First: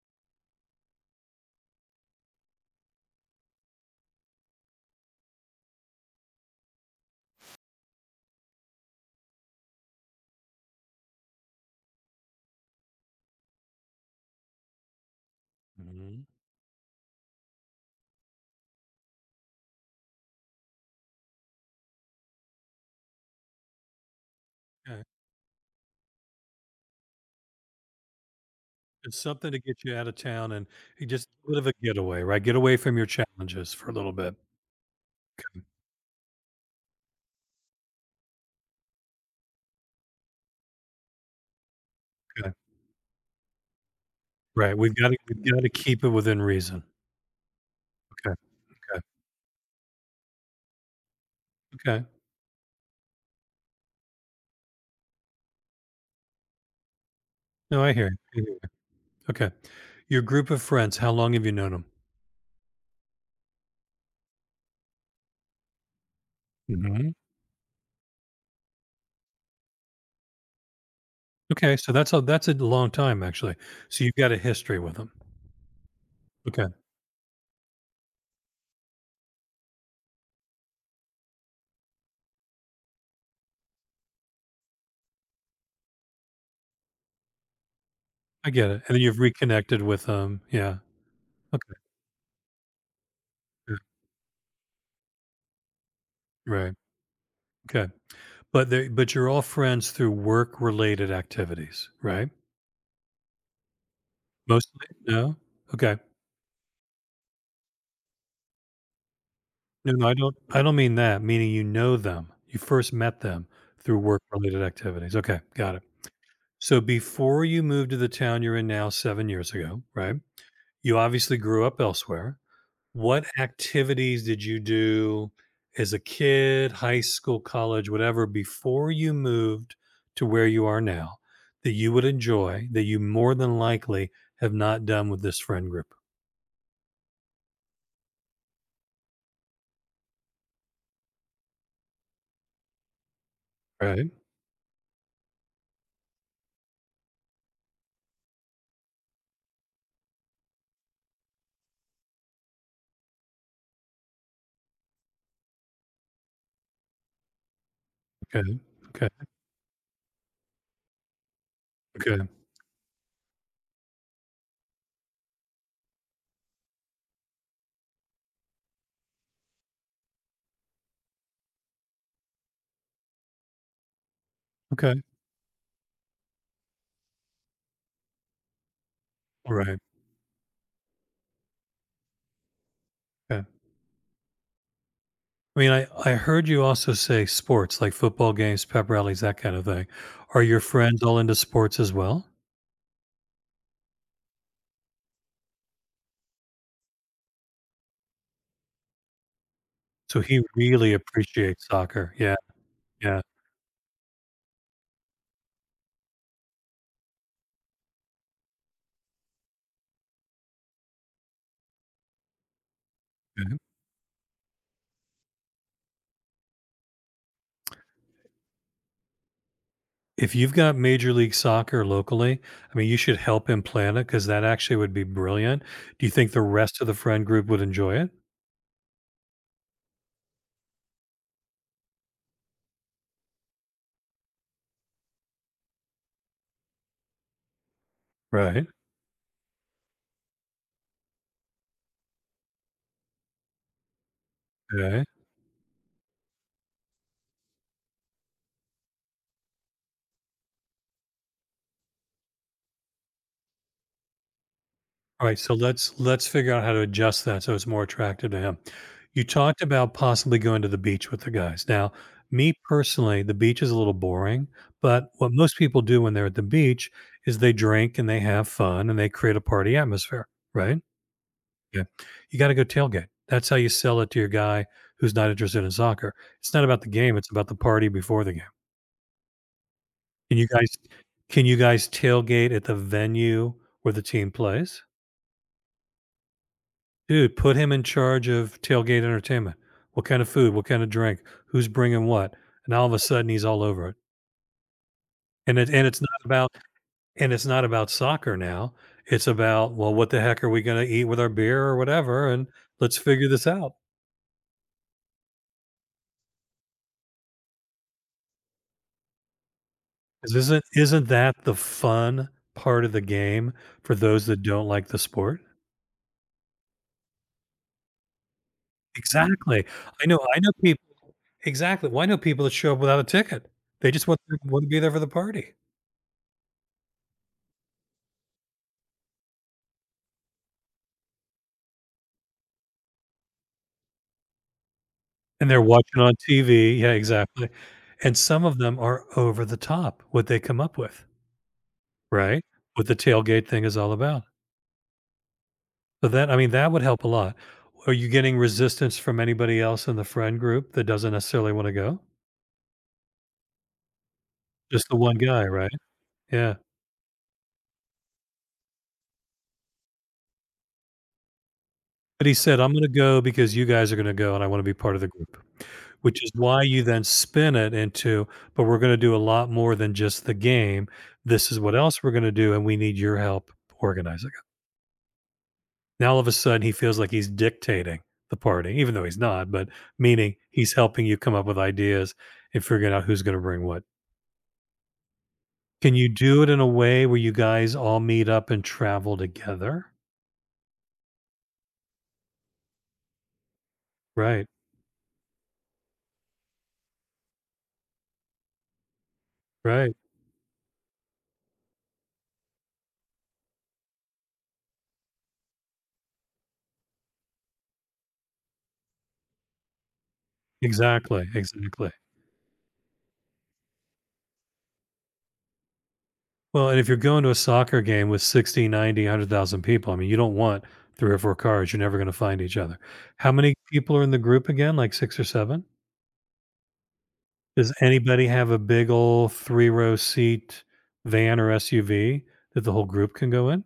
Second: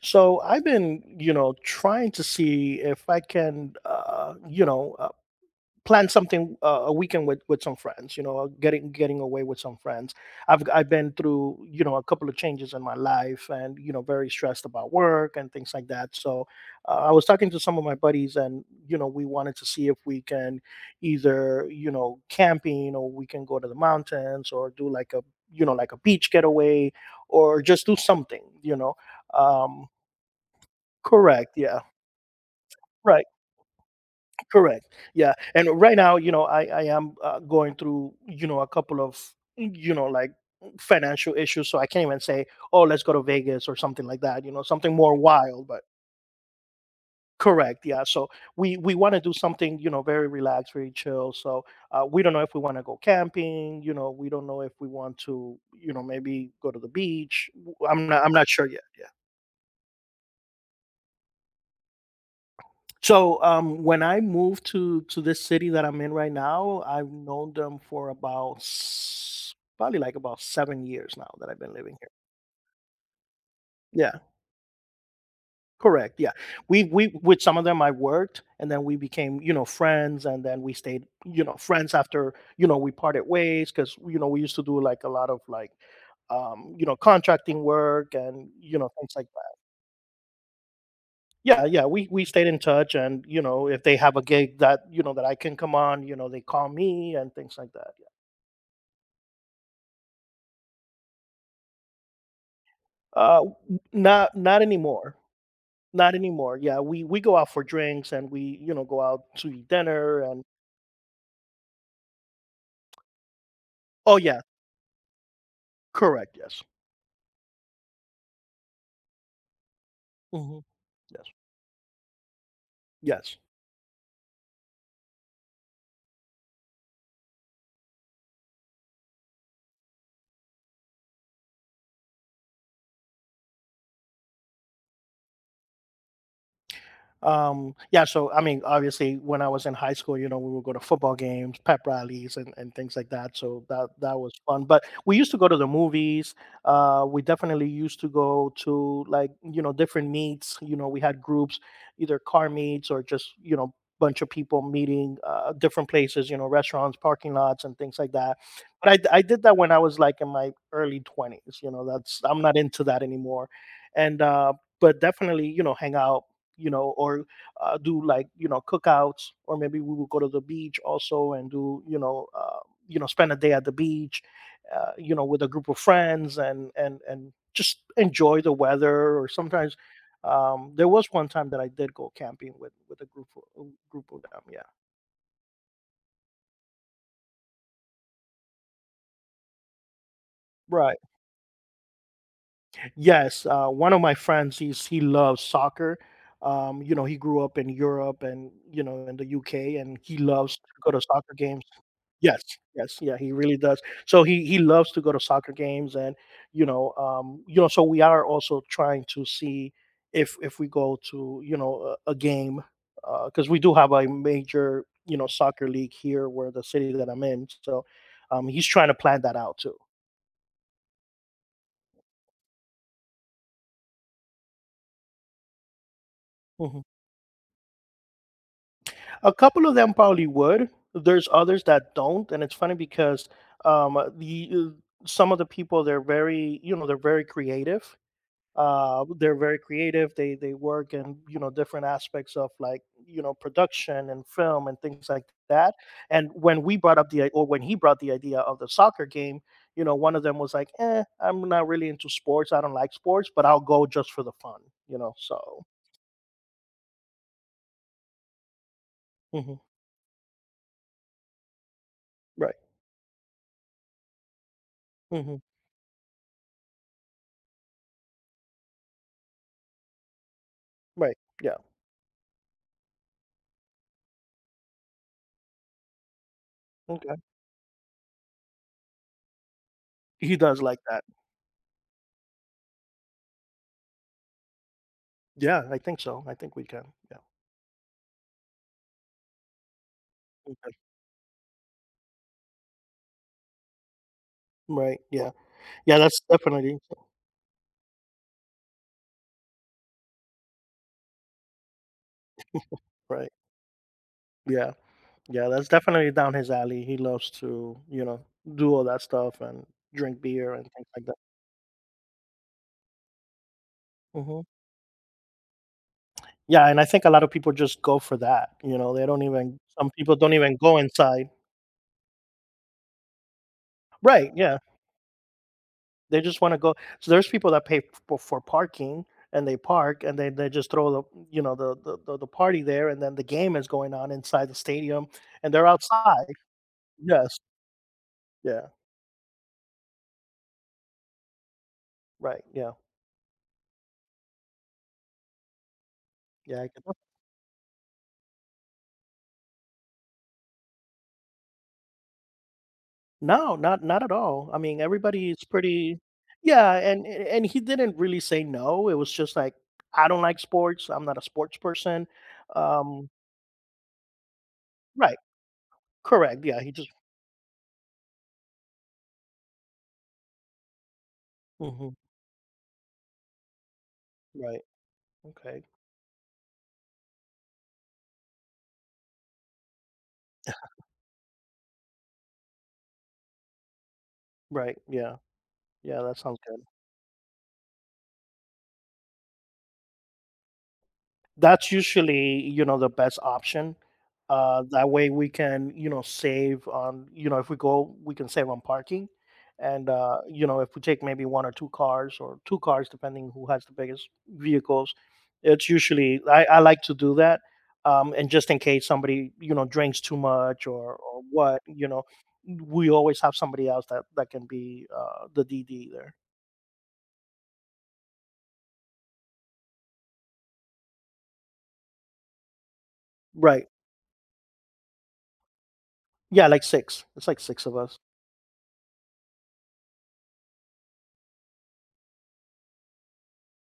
So I've been, trying to see if I can, plan something, a weekend with some friends. Getting away with some friends. I've been through, a couple of changes in my life, and very stressed about work and things like that. Mhm. So I was talking to some of my buddies, and we wanted to see if we can either, camping, or we can go to the mountains or do Okay. like a, like a beach getaway or just do something. It's something to get Um, you out of town, and you just a Correct, bit of a yeah. getaway, right? Get away from your Right, challenges for a little bit. correct. Yeah, Okay, and right now, I am, going through, a couple of, like, financial issues, so I can't even say, okay. "Oh, let's go to Vegas," or something like that, Right. something We've got more to we've got wild, to but keep it within reason. correct, yeah, so Okay, we okay, wanna do something, very relaxed, very chill, so, okay. We don't know if we wanna go camping, we don't know if we want to, maybe go to the beach. W No, I hear you. I'm I hear not you. sure yet, yeah. Okay. Your group of friends, how long have you known them? So when I moved to this city that I'm in right now, I've Mhm. known them for about probably like about 7 years now that I've been Okay, so living here. that's a long time actually. So you've Yeah, got a history with them. correct. Yeah, Okay, we with some of them I worked, and then we became friends, and then we stayed friends after we parted ways, because we used to do like a lot of like, contracting work, and I get it. And then things you've like reconnected with them. Yeah. yeah, Okay, yeah, we stayed in touch, and good. if they have a gig that that I can come on, they call Right. me and things like that. Okay. But they but you're all friends through work related activities, right? Uh, not Mostly? anymore, No? Okay. not anymore. Yeah, we go out for drinks, and we go out to eat No, no, I dinner, don't and I don't mean that, meaning you know them. You first met them through oh yeah, work-related activities. Okay, got it. correct, yes, So before you moved to the town you're in now 7 years ago, right? hmm You yes, obviously grew up elsewhere. What yes. activities did you do as a kid, high school, college, whatever, before you moved to where you are now that you would enjoy, that you more than likely have not done with this friend group? Yeah, so I mean, obviously, when I was in high school, we would go to football games, pep rallies, and things like that. So that Right? that was fun. But we used to go to the movies. We definitely used to go to like different meets. You know, we had groups, either car meets or just bunch of people meeting different places. You know, restaurants, parking lots, and things like that. Okay. But I d- Okay. I did that when I was like in my early twenties. You know, Okay. that's I'm not into that anymore. And but definitely, hang out, or do like cookouts, or maybe we will go to the beach also and do spend a day at the beach, Okay. With a group of friends, and just enjoy the weather. Or sometimes Right. There was one time that I did go camping with a group Okay. of, group of them. Yeah, I mean, I heard you also say sports, like football games, pep rallies, that kind of thing. Are your right. friends all into sports as well? Yes, one of my friends, he loves soccer. He grew up in Europe, and in the UK, and he So he loves to go really to soccer games. appreciates soccer. Yeah. Yes, yes, yeah, Yeah. he really does. So he loves to go to soccer games, and so we are also trying to see if we go to a game, because Mhm. we do have a major soccer league here where the city that I'm in. So he's trying to plan that out too. If you've got Major League Soccer locally, I mean, you should help him plan it because that actually would be brilliant. Do you think the rest Mhm. of the friend group would enjoy it? A couple of them probably would. There's others that don't, and it's funny because the some of the people, they're very they're very creative, Right. They're very creative, they work in different aspects of like production and film and Okay. things like that. And when we brought up the I- or when he brought the idea of the soccer game, one of them was like, "Eh, I'm not really into sports, I don't like sports, but I'll go just for the fun," Alright, so so let's figure out how to adjust that so it's more attractive to him. You mhm, talked about possibly going to the beach with the guys. Now, me right. personally, the beach is a little boring, but what Hmm. most people do when they're at the beach is they drink and they have fun and they create a party atmosphere, right? Right, yeah. Yeah. You gotta go tailgate. That's how you sell it to your guy who's not interested in soccer. It's not about the Okay, game, it's about the party before the game. he Can you does guys like that. can you guys tailgate at the venue where the team plays? Yeah, I think so, I think we can. Yeah, Dude, put him in charge of tailgate entertainment. What kind of food? What okay. kind of drink? Who's bringing what? And all of a sudden, he's all over it. Right, yeah. And it, and Yeah, it's that's not about definitely. and it's not about soccer now. It's about, well, what the heck are we going to eat with our beer or whatever? And let's Right, figure this out. yeah. Yeah, that's definitely down his alley. He loves to, do all that stuff and drink 'Cause beer and Isn't things like isn't that. that the fun part of the game for those Hmm. that don't like the sport? Yeah, and I think a lot of people just go for that. They don't even. Exactly. Some I people know. don't I know even go people. inside. Exactly. Well, I know people that show up without a ticket. They just want Right? Yeah, want to be there for the party. they just want to go. So there's people that pay for parking, and they park, and they just throw the party there, and then the game is going on inside the stadium, And and they're they're watching on outside. TV. Yeah, Yes. exactly. And some of Yeah. them are over the top, what they come up with, right? Right. Yeah. What the tailgate thing is all about. So that, I mean, Yeah, I that would could. help a lot. Are you getting resistance from anybody else in the friend group that doesn't necessarily want to go? No, not at all. I mean, Just the one everybody's guy, right? pretty Yeah. yeah, and he didn't really say no, it was just like, "I don't like sports, I'm not a sports person." But he said, I'm going to Um go because you guys are going to go and I want to be part of the Right, group, which is correct, yeah, why he you just then spin it into, but we're going to do a lot more than just the game. This is what mhm, else we're going to do. And we need your help organizing. right, okay, Now all of a sudden he feels like he's dictating the party, even though he's not, but meaning he's helping you come up with ideas and figuring out who's going to bring what. right, yeah, Can yeah, you that sounds do it in good. a way where you guys all meet up and travel together? That's usually the best option. Right. That way we can, save on, if we go we can save on parking, and Right. If we take maybe one or two cars, or two cars depending who has the biggest vehicles. It's usually I like to do that, and just in case somebody drinks too much, or Exactly. what, Exactly. We always have somebody else that can be the DD there. Well, and if you're going to a soccer game with 60, 90, 100,000 people, I mean, you don't want three or four cars. You're never going to find each other. How many Right, people are in the group again? Like six or seven? yeah, like six, it's like six Does of us. anybody have a big old 3-row seat van or SUV that the whole group can go in?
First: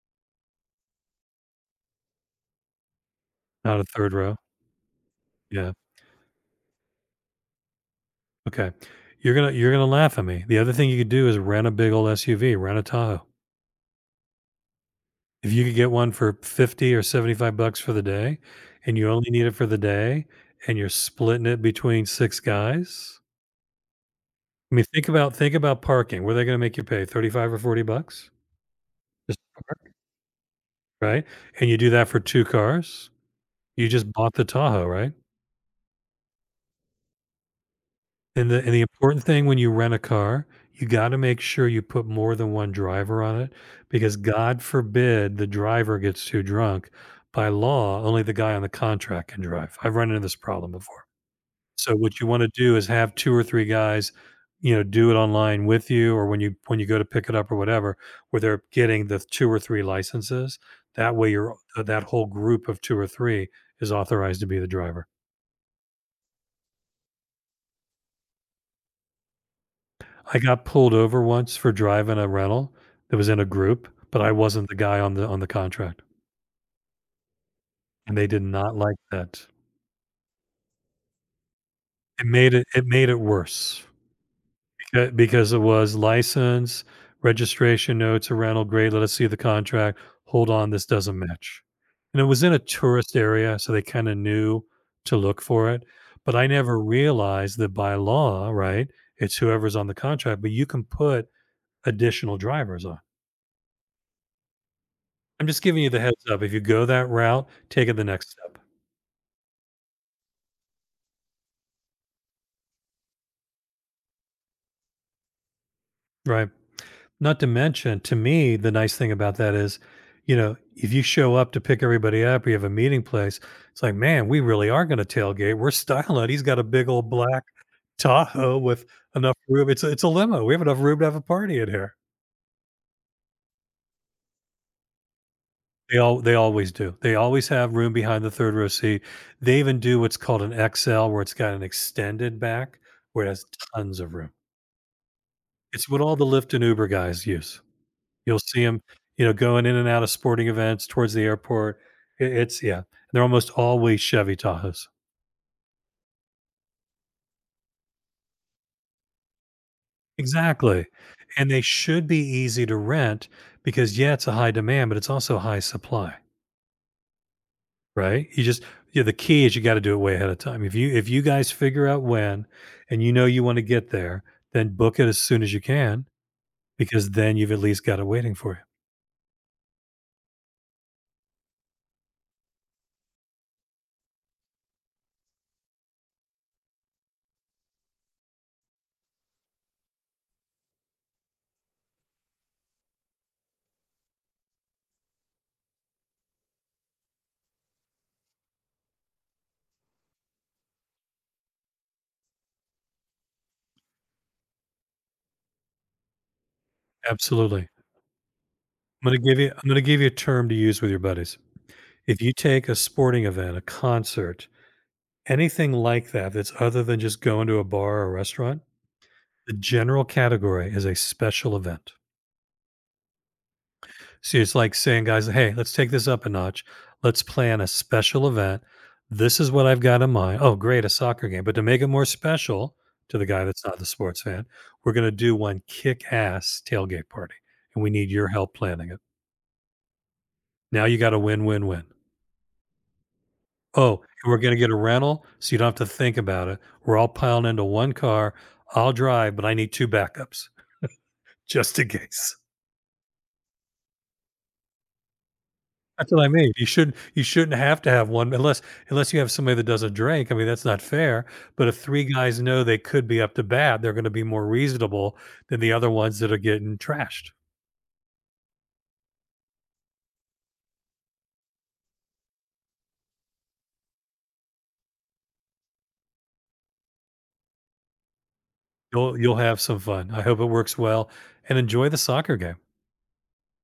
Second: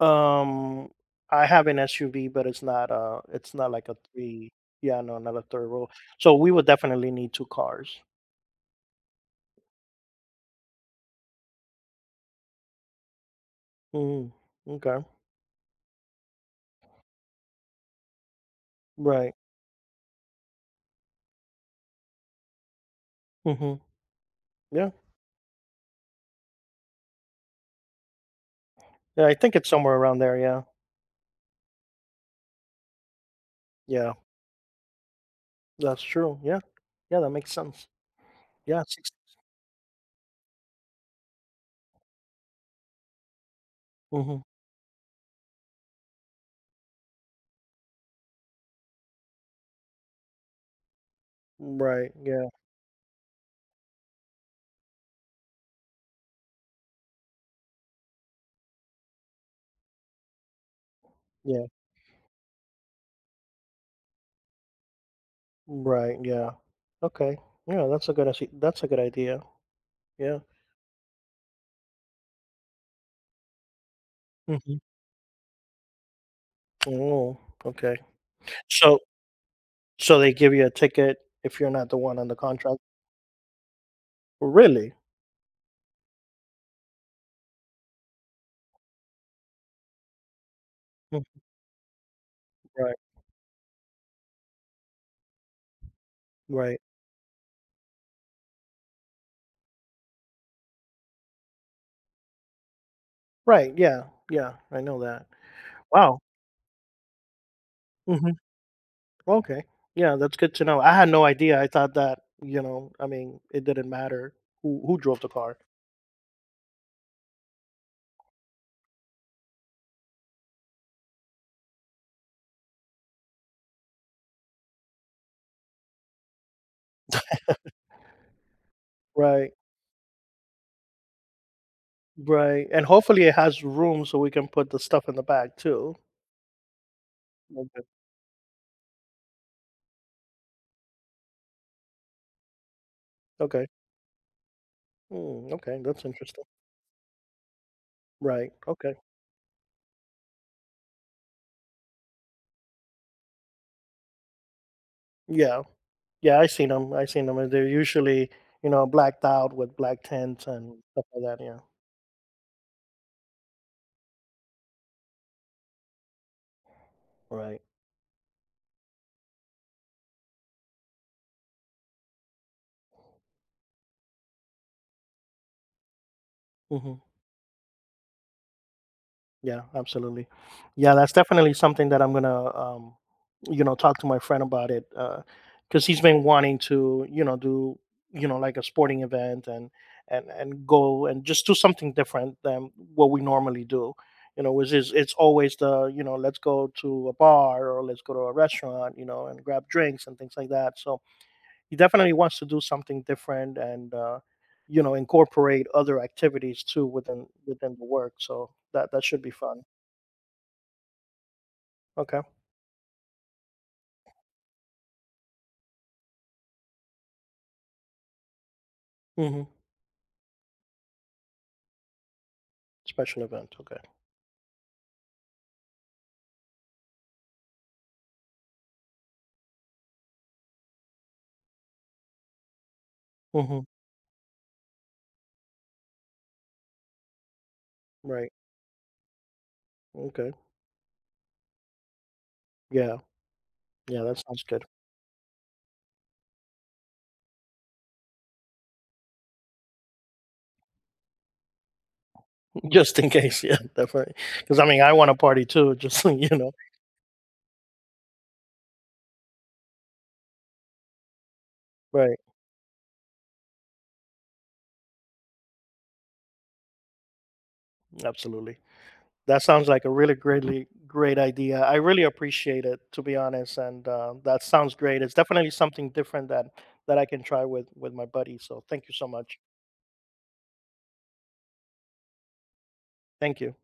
Um, I have an SUV, but it's not Not a like a 3rd row? three. Yeah, no, not a third Yeah, row. So we would definitely need two cars. okay. You're gonna laugh at me. The other thing you could do is rent a big old SUV, rent a Tahoe. Hmm. Okay. If you could get one for 50 or 75 bucks for the day, and you only Right. need it for the day, and you're splitting it between 6 guys, Hmm. I mean, Yeah. think about parking. What are they gonna make you pay, 35 or 40 bucks? Yeah, I Just think to it's park, somewhere around there. Yeah. right? And you do that for 2 cars. You just Yeah, bought the Tahoe, right? that's true. Yeah. Yeah, that makes sense. And the Yeah. six. important thing when you rent a car, you gotta make sure you put more than one driver on it because Mm-hmm. God forbid the driver gets too drunk. By law, only the guy on the contract can drive. I've run into this problem before. So Right. what you want Yeah. to do is have 2 or 3 guys, you know, do it online with you or when you go to pick it up or whatever, where they're getting the 2 or 3 licenses. That way you're Yeah. that whole group of 2 or 3 is authorized to be the driver. Right. Yeah. Okay. Yeah. That's a good idea. I Yeah. got pulled over once for driving a rental that was in a group, but I wasn't the Hmm. guy on the contract, Oh. Okay. and they did not like So that. so they give you a ticket if you're not the one It on the made it contract. it made it worse Really? because it was license, registration notes, a rental, great, let us see the contract. Hold on, this doesn't match. And it was in a Right, tourist area, so they kinda knew to look for it, but I never right. realized that by law, right, it's whoever's on the contract, but you can put additional drivers on. Right, yeah, yeah, I know that. I'm just giving you the Wow. heads up. If you go that route, take it the next Mhm, step. okay. Yeah, that's good to know. I had no idea. I thought that, I mean, it didn't matter who drove the car. Right. Not to mention, to me, the nice thing about that is, you know, if you show up to pick everybody up, you have a meeting place. It's like, man, we really are going to tailgate. We're styling it. He's got a big old black Tahoe with enough Right, room. It's a limo. We have enough room to have a party in here. right, and hopefully it has room so we can put the stuff in the bag too. They always do. They always have Okay, room behind the third row seat. They even do what's called an XL, where it's got an extended back, where it has okay. tons of room. Mm, okay, It's what that's all the interesting. Lyft and Uber guys use. You'll Right, see them, okay. you know, going in and out of sporting events towards the airport. I It's yeah, they're almost always Chevy Tahoes. Yeah, yeah, I seen them. I seen 'em, and they're usually, blacked out with black tents and Exactly, stuff like that, and yeah. they should be easy to rent because, yeah, it's a high demand, but it's also high supply, Right, right? You just Yeah, the key is you gotta do it way ahead of time. If you guys figure out when and you know you wanna get there, then book it as soon as you can mhm. because then you've at least got it waiting for you. Yeah, absolutely. Yeah, that's definitely something that I'm gonna, talk to my friend about it, because he's been wanting to, do, like a sporting event, and go and just do something different than what we normally do. Which is it's always the, let's go to a bar or let's go to a restaurant, and grab drinks and things like that. So he definitely wants to do something different, and, incorporate other activities too within Absolutely. within the work. So that I'm gonna should be give you fun. I'm gonna give you a term to use with your buddies. Okay. If you take a sporting event, a concert, anything like that that's other than just going to a bar or a restaurant, Mhm. the general category is a special event. Special event, okay. See, it's like saying, guys, hey, let's take this up a notch. Let's plan a special event. This is what I've got in mind. Oh, great, a soccer game. But to make it more special to the guy that's Mhm. not the sports fan, we're going to do one kick ass tailgate party. And we need your Right, help planning it. okay. Now you got a win win win. Yeah, Oh, yeah, that and we're sounds going to good. get a rental so you don't have to think about it. We're all piling into one car. I'll drive, but I need two backups, just in case. Just in case, yeah, definitely. Because I mean, I want a party too, just so That's what you I know. mean. You shouldn't have to have one unless you have somebody that doesn't drink. I mean, that's not fair. But if three Right, guys know they could be up to bat, they're going to be more reasonable than the other ones that are getting trashed. absolutely. That sounds like a really great idea. I really appreciate it, to be honest, and, that sounds great. It's definitely something different that I can try with my buddy, so thank you so You'll much. have some fun. I hope it works well and enjoy the soccer game. Thank you.